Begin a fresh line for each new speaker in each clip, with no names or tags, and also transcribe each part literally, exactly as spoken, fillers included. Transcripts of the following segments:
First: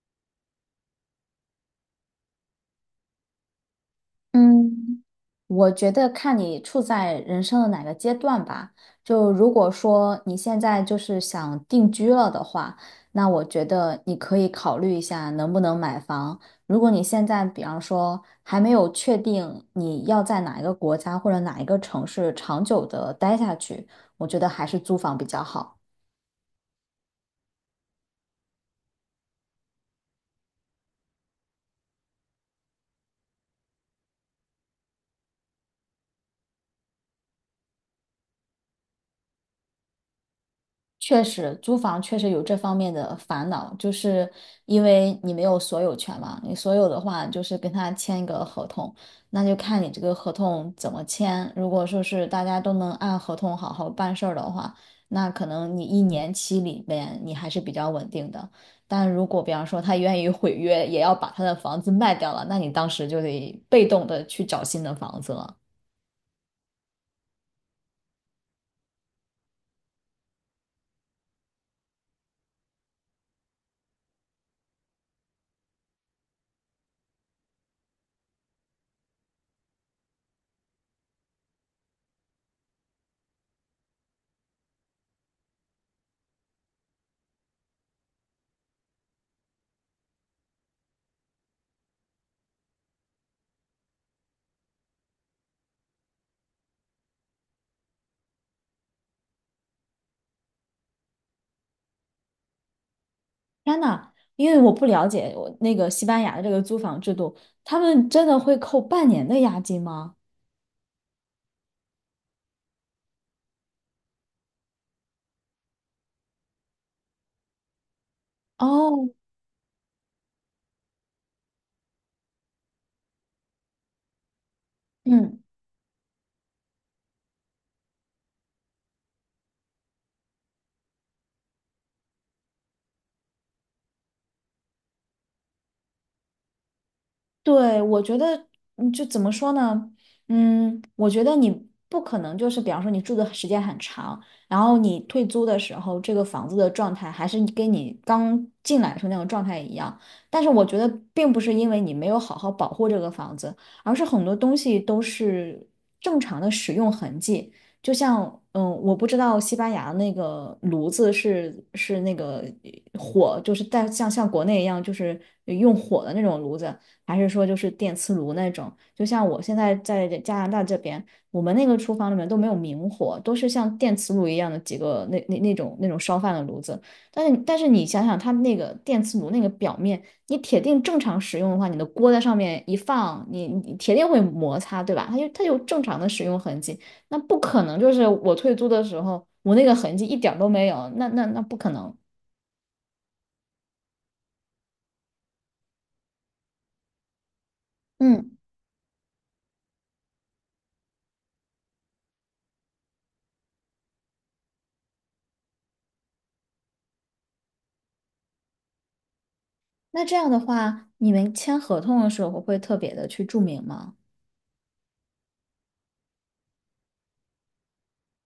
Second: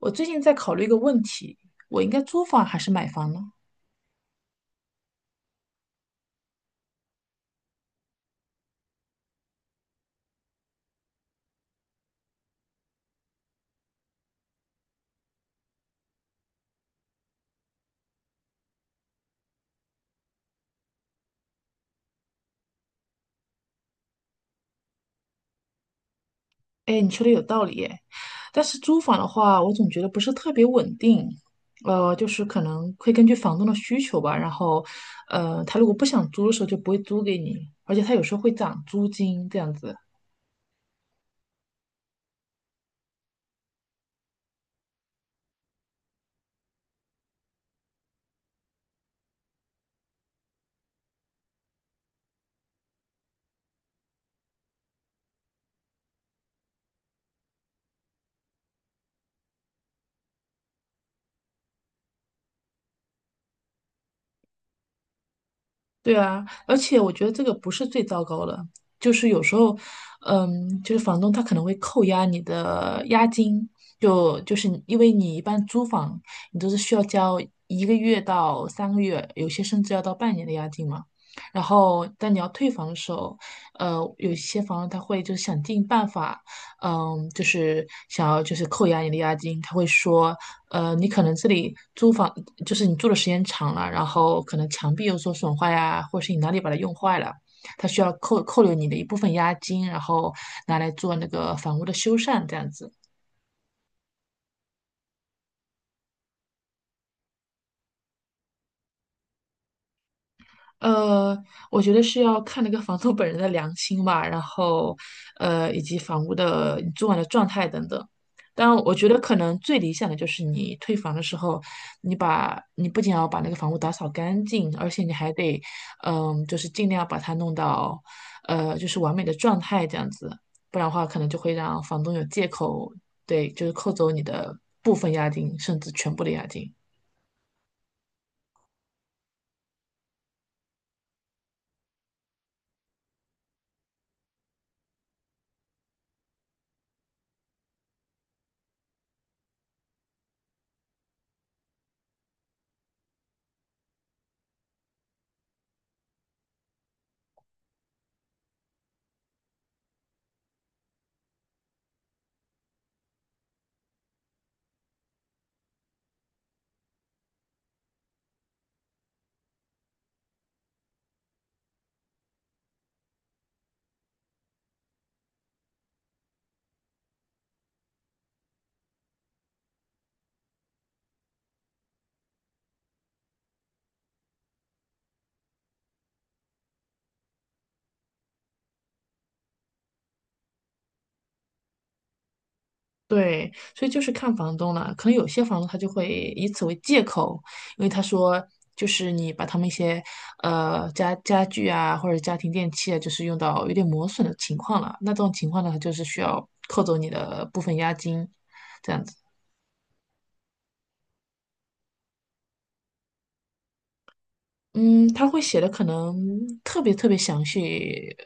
我最近在考虑一个问题，我应该租房还是买房呢？
嗯，我觉得看你处在人生的哪个阶段吧。就如果说你现在就是想定居了的话，那我觉得你可以考虑一下能不能买房。如果你现在比方说还没有确定你要在哪一个国家或者哪一个城市长久的待下去，我觉得还是租房比较好。
哎，你说的有道理耶，但是租房的话，我总觉得不是特别稳定，呃，就是可能会根据房东的需求吧，然后，呃，他如果不想租的时候就不会租给你，而且他有时候会涨租金这样子。
确实，租房确实有这方面的烦恼，就是因为你没有所有权嘛。你所有的话，就是跟他签一个合同，那就看你这个合同怎么签。如果说是大家都能按合同好好办事儿的话，那可能你一年期里面你还是比较稳定的。但如果比方说他愿意毁约，也要把他的房子卖掉了，那你当时就得被动的去找新的房子了。
对啊，而且我觉得这个不是最糟糕的，就是有时候，嗯，就是房东他可能会扣押你的押金，就就是你因为你一般租房，你都是需要交一个月到三个月，有些甚至要到半年的押金嘛。然后，但你要退房的时候，呃，有些房东他会就想尽办法嗯，就是想要就是扣押你的押金，他会说，呃，你可能这里租房就是你住的时间长了，然后可能墙壁有所损坏呀，或是你哪里把它用坏了，他需要扣扣留你的一部分押金，然后拿来做那个房屋的修缮这样子。
天呐，因为我不了解我那个西班牙的这个租房制度，他们真的会扣半年的押金吗？
呃，我觉得是要看那个房东本人的良心吧，然后，呃，以及房屋的你租完的状态等等。当然，我觉
哦，
得可能最理想的就是你退房的时候，你把你不仅要把那个房屋打扫干净，而且你还
嗯。
得，嗯、就是尽量把它弄到，呃，就是完美的状态这样子，不然的话可能就会让房东有借口，对，就是扣走你的部分押金，甚至全部的押金。
对，我觉得，嗯就怎么说呢？嗯，我觉得你不可能就是，比方说你住的时间很长，然后你退租的时候，这个房子的状态还是你跟你刚进来的时候那种状态一样。但是我觉得，并不是因为你没有好好保护这个房子，而是很多东西都是正常的使用痕迹。就像，嗯，我不知道西班牙那个炉子是是那个火，就是带像像国内一样，就是用火的那种炉子。还是说就是电磁炉那种？就像我现在在加拿大这边，我们那个厨房里面都没有明火，都是像电磁炉一样的几个那那那种那种烧饭的炉子。但是但是你想想，它那个电磁炉那个表面，你铁定正常使用的话，你的锅在上面一放，你你铁定会摩擦，对吧？它就它有正常的使用痕迹，那不可能就是我退租的时候，我那个痕迹一点儿都没有，那那那不可能。
对，所以就是看房东了。可能有些房东他就会以此为借口，因为他
嗯，
说就是你把他们一些呃家家具啊或者家庭电器啊，就是用到有点磨损的情况了，那这种情况呢，他就是需要扣走你的部分押金。这样子。
那这样的话，你们签合同的时候会特别的去注明吗？
嗯，他会写的可能特别特别详细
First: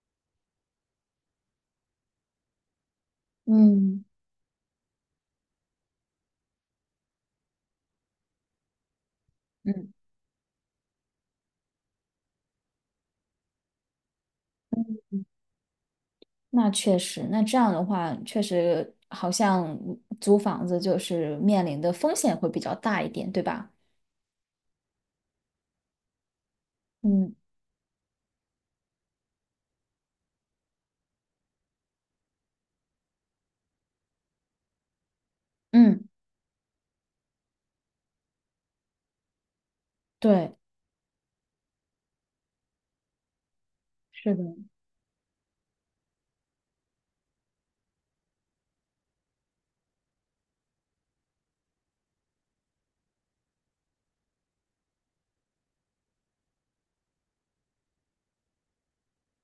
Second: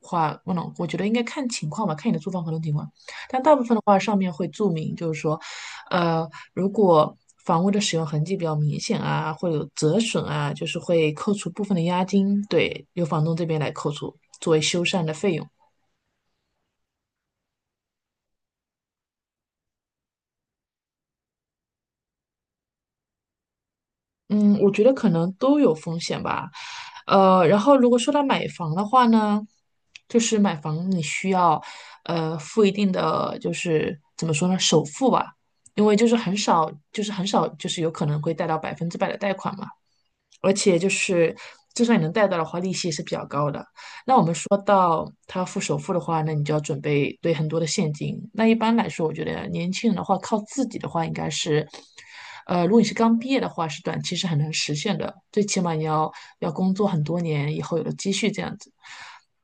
话，不能，我觉得应该看情况吧，看你的租房合同情况。但大部分的话，
嗯
上面会注明，就是说，呃，如果房屋的使用痕迹比较明显啊，会有
嗯，
折损啊，就是会扣除部分的押金，对，由房东这边来扣除作为修缮的费用。
那确实，那这样的话，确实好像租房子就是面临的风险会比较大一点，对吧？
嗯，我觉得可能都有风险吧。
嗯
呃，然后如果说到买房的话呢，就是买房你需要呃付一定的就是怎么说呢，首付吧，因为就
嗯，
是很少，就是很少，就是有可能会贷到百分之百的贷款嘛，而
对，
且就是就算你能贷到的话，利息也是比较高的。
是的，
说到他付首付的话，那你就要准备对很多的现金。那一般来说，我觉得年轻人的话，靠自己的话，应该是，呃，如果你是刚毕业的话，是短期是很难实现的，最起码你要要工作很多年以后有了积蓄这样子。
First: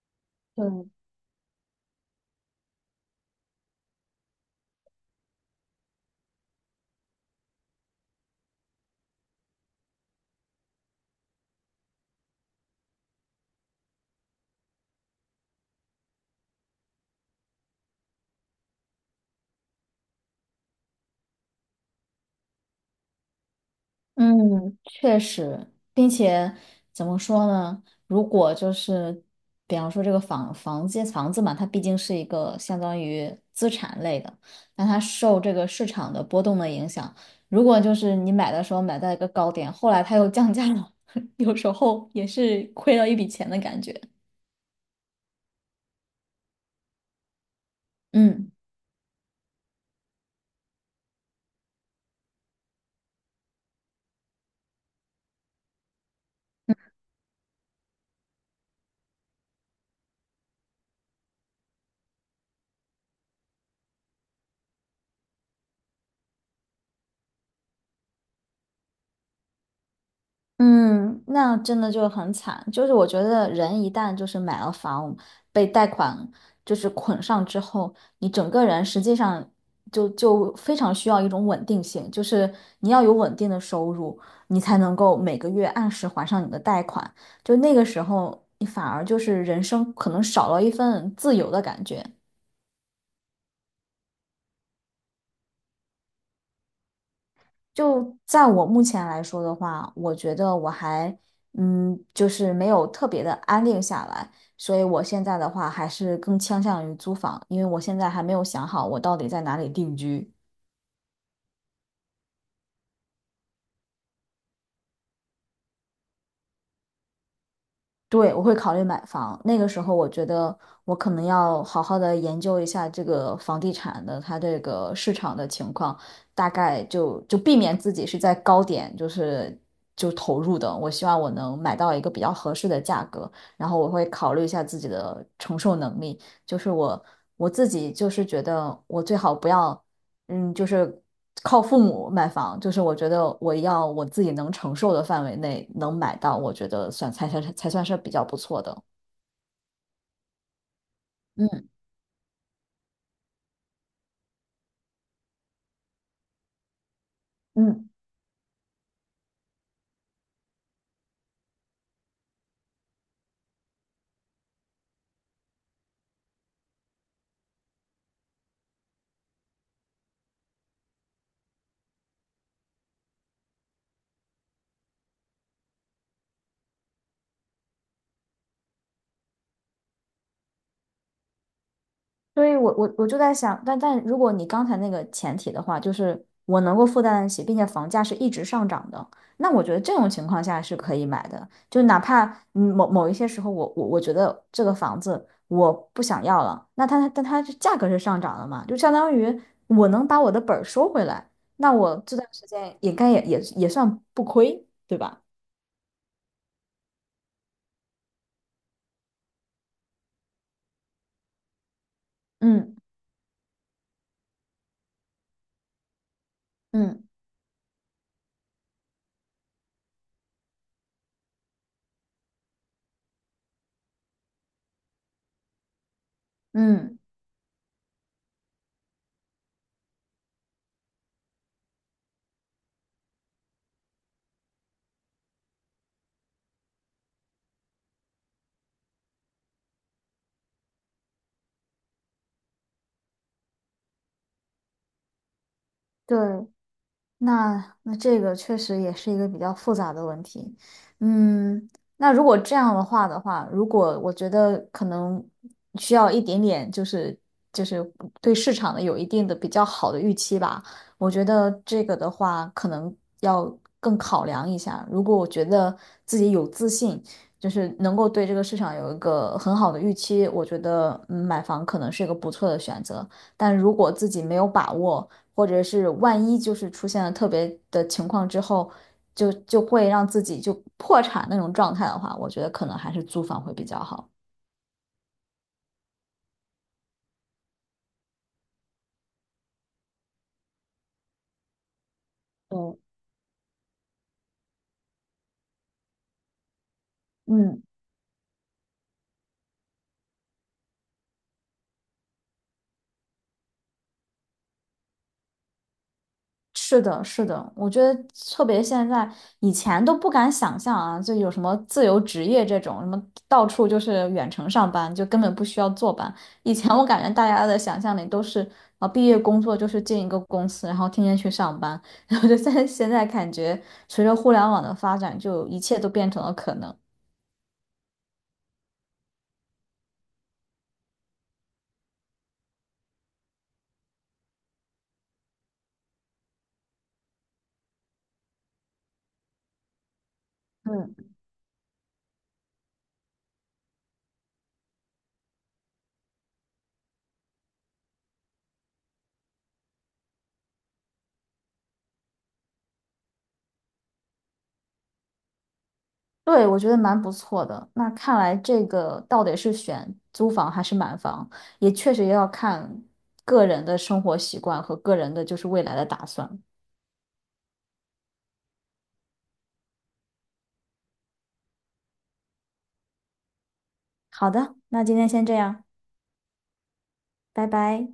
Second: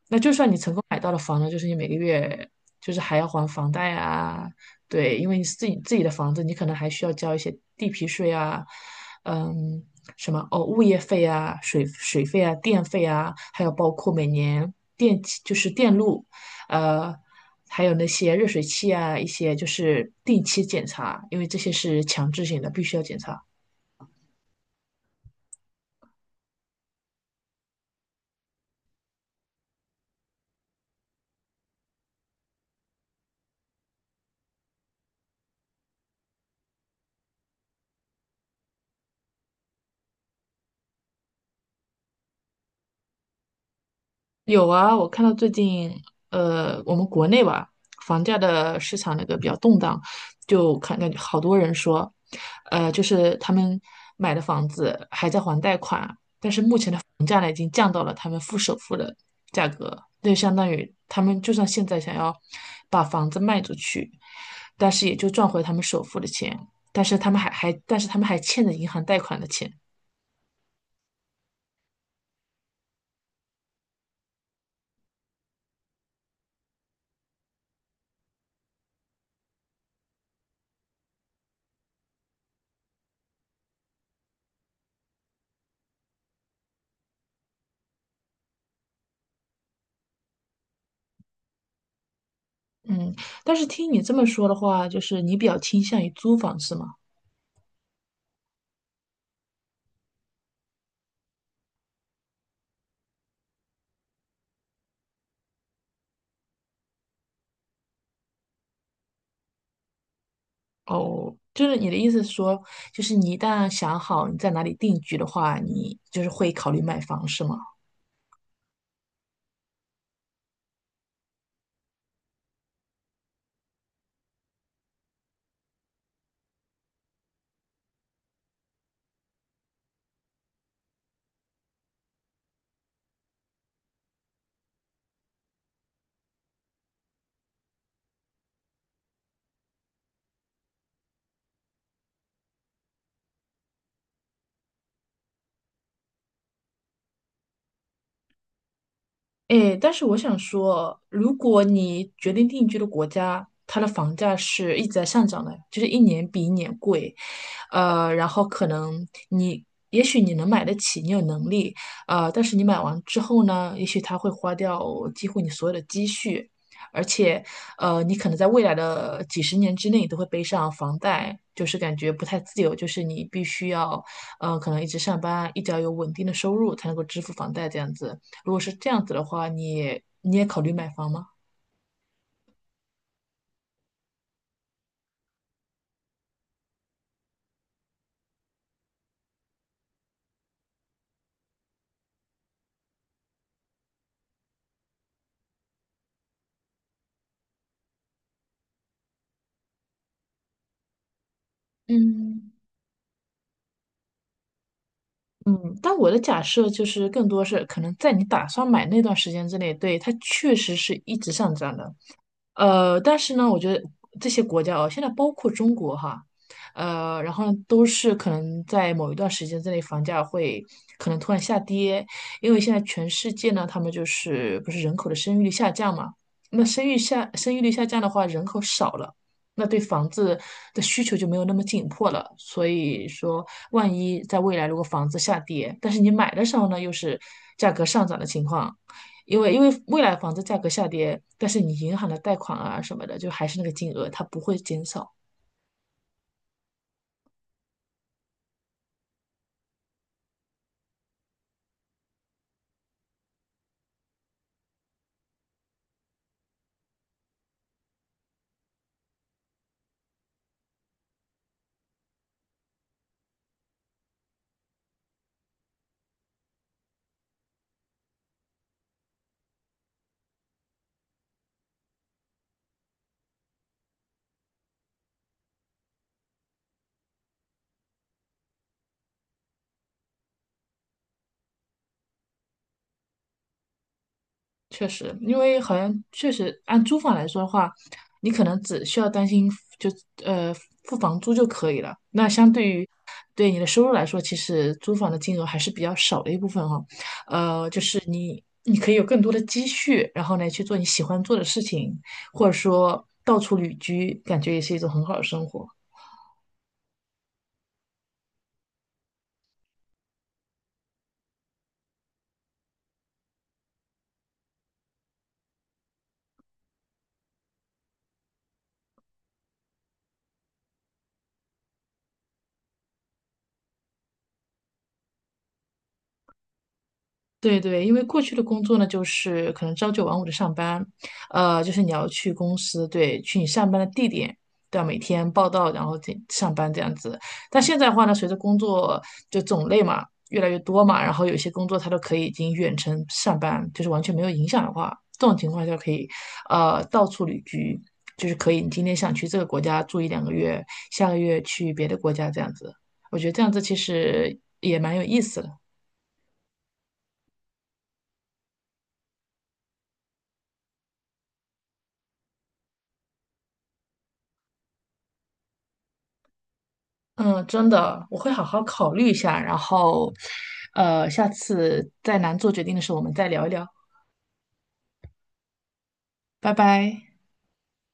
那就算你成功
对。
买到了房呢，就是你每个月就是还要还房贷啊，对，因为你自己自己的房子，你可能还需要交一些地皮税啊，嗯，什么哦，物业费啊、水水费啊、电费啊，还有包括每年电气就是电路，呃，还有那些热水器啊，一些就是定期检查，因为这些是强制性的，必须要检查。
嗯，确实，并且怎么说呢？如果就是，比方说这个房房间房子嘛，它毕竟是一个相当于资产类的，那它受这个市场的波动的影响，如果就是你买的时候买在一个高点，后来它又降价了，有时候也是亏了一笔钱的感觉。
有啊，我看到最近，呃，我们国内吧，房价
嗯。
的市场那个比较动荡，就看感觉好多人说，呃，就是他们买的房子还在还贷款，房价呢已经降到了他们付首付的价格，那就相当于他们就算现在想要把房子卖出去，但是也就赚回他们首付的钱，但是他们还还但是他们还欠着银行贷款的钱，
嗯，那真的就很惨。就是我觉得人一旦就是买了房，被贷款就是捆上之后，你整个人实际上就就非常需要一种稳定性，就是你要有稳定的收入，你才能够每个月按时还上你的贷款。就那个时候，你反而就是人生可能少了一份自由的感觉。
嗯，但是听你这么说的话，就是你比较倾向于租房是吗？
就在我目前来说的话，我觉得我还，嗯，就是没有特别的安定下来，所以我现在的话还是更倾向于租房，因为我现在还没有想好我到底在哪里定居。
哦，就是你的意思是说，就是你一旦想好你在哪里定居的话，你就是会考虑买房，是吗？
对，我会考虑买房。那个时候，我觉得我可能要好好的研究一下这个房地产的它这个市场的情况，大概就就避免自己是在高点，就是就投入的。我希望我能买到一个比较合适的价格，然后我会考虑一下自己的承受能力。就是我我自己就是觉得我最好不要。嗯，就是靠父母买房，就是我觉得我要我自己能承受的范围内能买到，我觉得算才才才算是比较不错的。
哎，但是我想说，如果
嗯
你决定定居的国家，它的房价是一直在上涨的，就是一年比一年贵，
嗯。
呃，然后可能你，也许你能买得起，你有能力，呃，但是你买完之后呢，也许它会花掉几乎你所有的积蓄，而且，呃，你可能在未来的几十年之内都会背上房贷，就是感觉不太自由，就是你必须要，呃，可能一直上班，一直要有稳定的收入才能够支付房贷这样子。如果是这样子的话，你也你也考虑买房吗？
所以我我我就在想，但但如果你刚才那个前提的话，就是我能够负担得起，并且房价是一直上涨的，那我觉得这种情况下是可以买的。就哪怕嗯某某一些时候我，我我觉得这个房子我不想要了，那它但它是价格是上涨了嘛，就相当于我能把我的本儿收回来，那我这段时
嗯
间也该也也也算不亏，对吧？
嗯，但我的假设就是更多是可能在你打算买那段时间之内，对，它确实是一直上涨的，
嗯
呃，但是呢，我觉得这些国家哦，现在包括中国哈，
嗯
呃，然后呢，都是可能在某一段时间之内，房价会可能突然下跌，因为现在全世界呢，他们就是不是人口的生育率下降嘛，那生育
嗯，
下生育率下降的话，人口少了。那对房子的需求就没有那么紧迫了，所以说，万一在未来如果房子下跌，但是你买的时候呢，又是价格上涨的情况，因为因为未来房子价格下跌，但是你银行的贷款啊什么的，就还是那个金额，它不会减少。
对，那那这个确实也是一个比较复杂的问题，嗯，那如果这样的话的话，如果我觉得可能需要一点点，就是就是对市场的有一定的比较好的预期吧，我觉得这个的话可能要更考量一下。如果我觉得自己有自信，就是能够对这个市场有一个很好的预期，我觉得嗯买房可能是一个不错的选择。但如果自己没有把握，或者是万一就是出现了特别的情况之后，就就会让自己就破产那种状态的话，我觉得可能还是租房会比较好。
确实，因为好像确实按租房来说的话，你可能只需要担心就呃付房租就可以了。那相对
嗯。
于对你的收入来说，其实租房的金额还是比较少的一部分哈、
嗯。
呃，就是你你可以有更多的积蓄，然后呢去做你喜欢做的事情，或者说到处旅居，感觉也是一种很好的生活。
是的，是的，我觉得特别现在，以前都不敢想象啊，就有什么自由职业这种，什么到处就是远程上班，就根本不需要坐班。以前我感觉大家的想象里都是啊，毕业工作就是进一个公司，然后天天去上班。然后就现在现在感觉，随着互联网的发展，就一切都变成了可能。
对对，因为过去的工作呢，就是可能朝九晚五的上班，呃，就是你要去公司，对，去你上班的地点，对啊，每天报到，然后这上班这样子。但现在的话呢，随着工作就种类嘛越来越多
嗯。
嘛，然后有些工作它都可以已经远程上班，就是完全没有影响的话，这种情况下可以，呃，到处旅居，就是可以你今天想去这个国家住一两个月，下个月去别的国家这样子。我觉得这样子其实也蛮有意思的。
对，我觉得蛮不错的。那看来这个到底是选租房还是买房，也确实要看个人的生活习惯和个人的就是未来的打算。
嗯，真的，我会好好考虑一下，然后，呃，下次再难做决定的时候，我们再聊一聊。
好的，那今天先这样，
拜拜。
拜拜。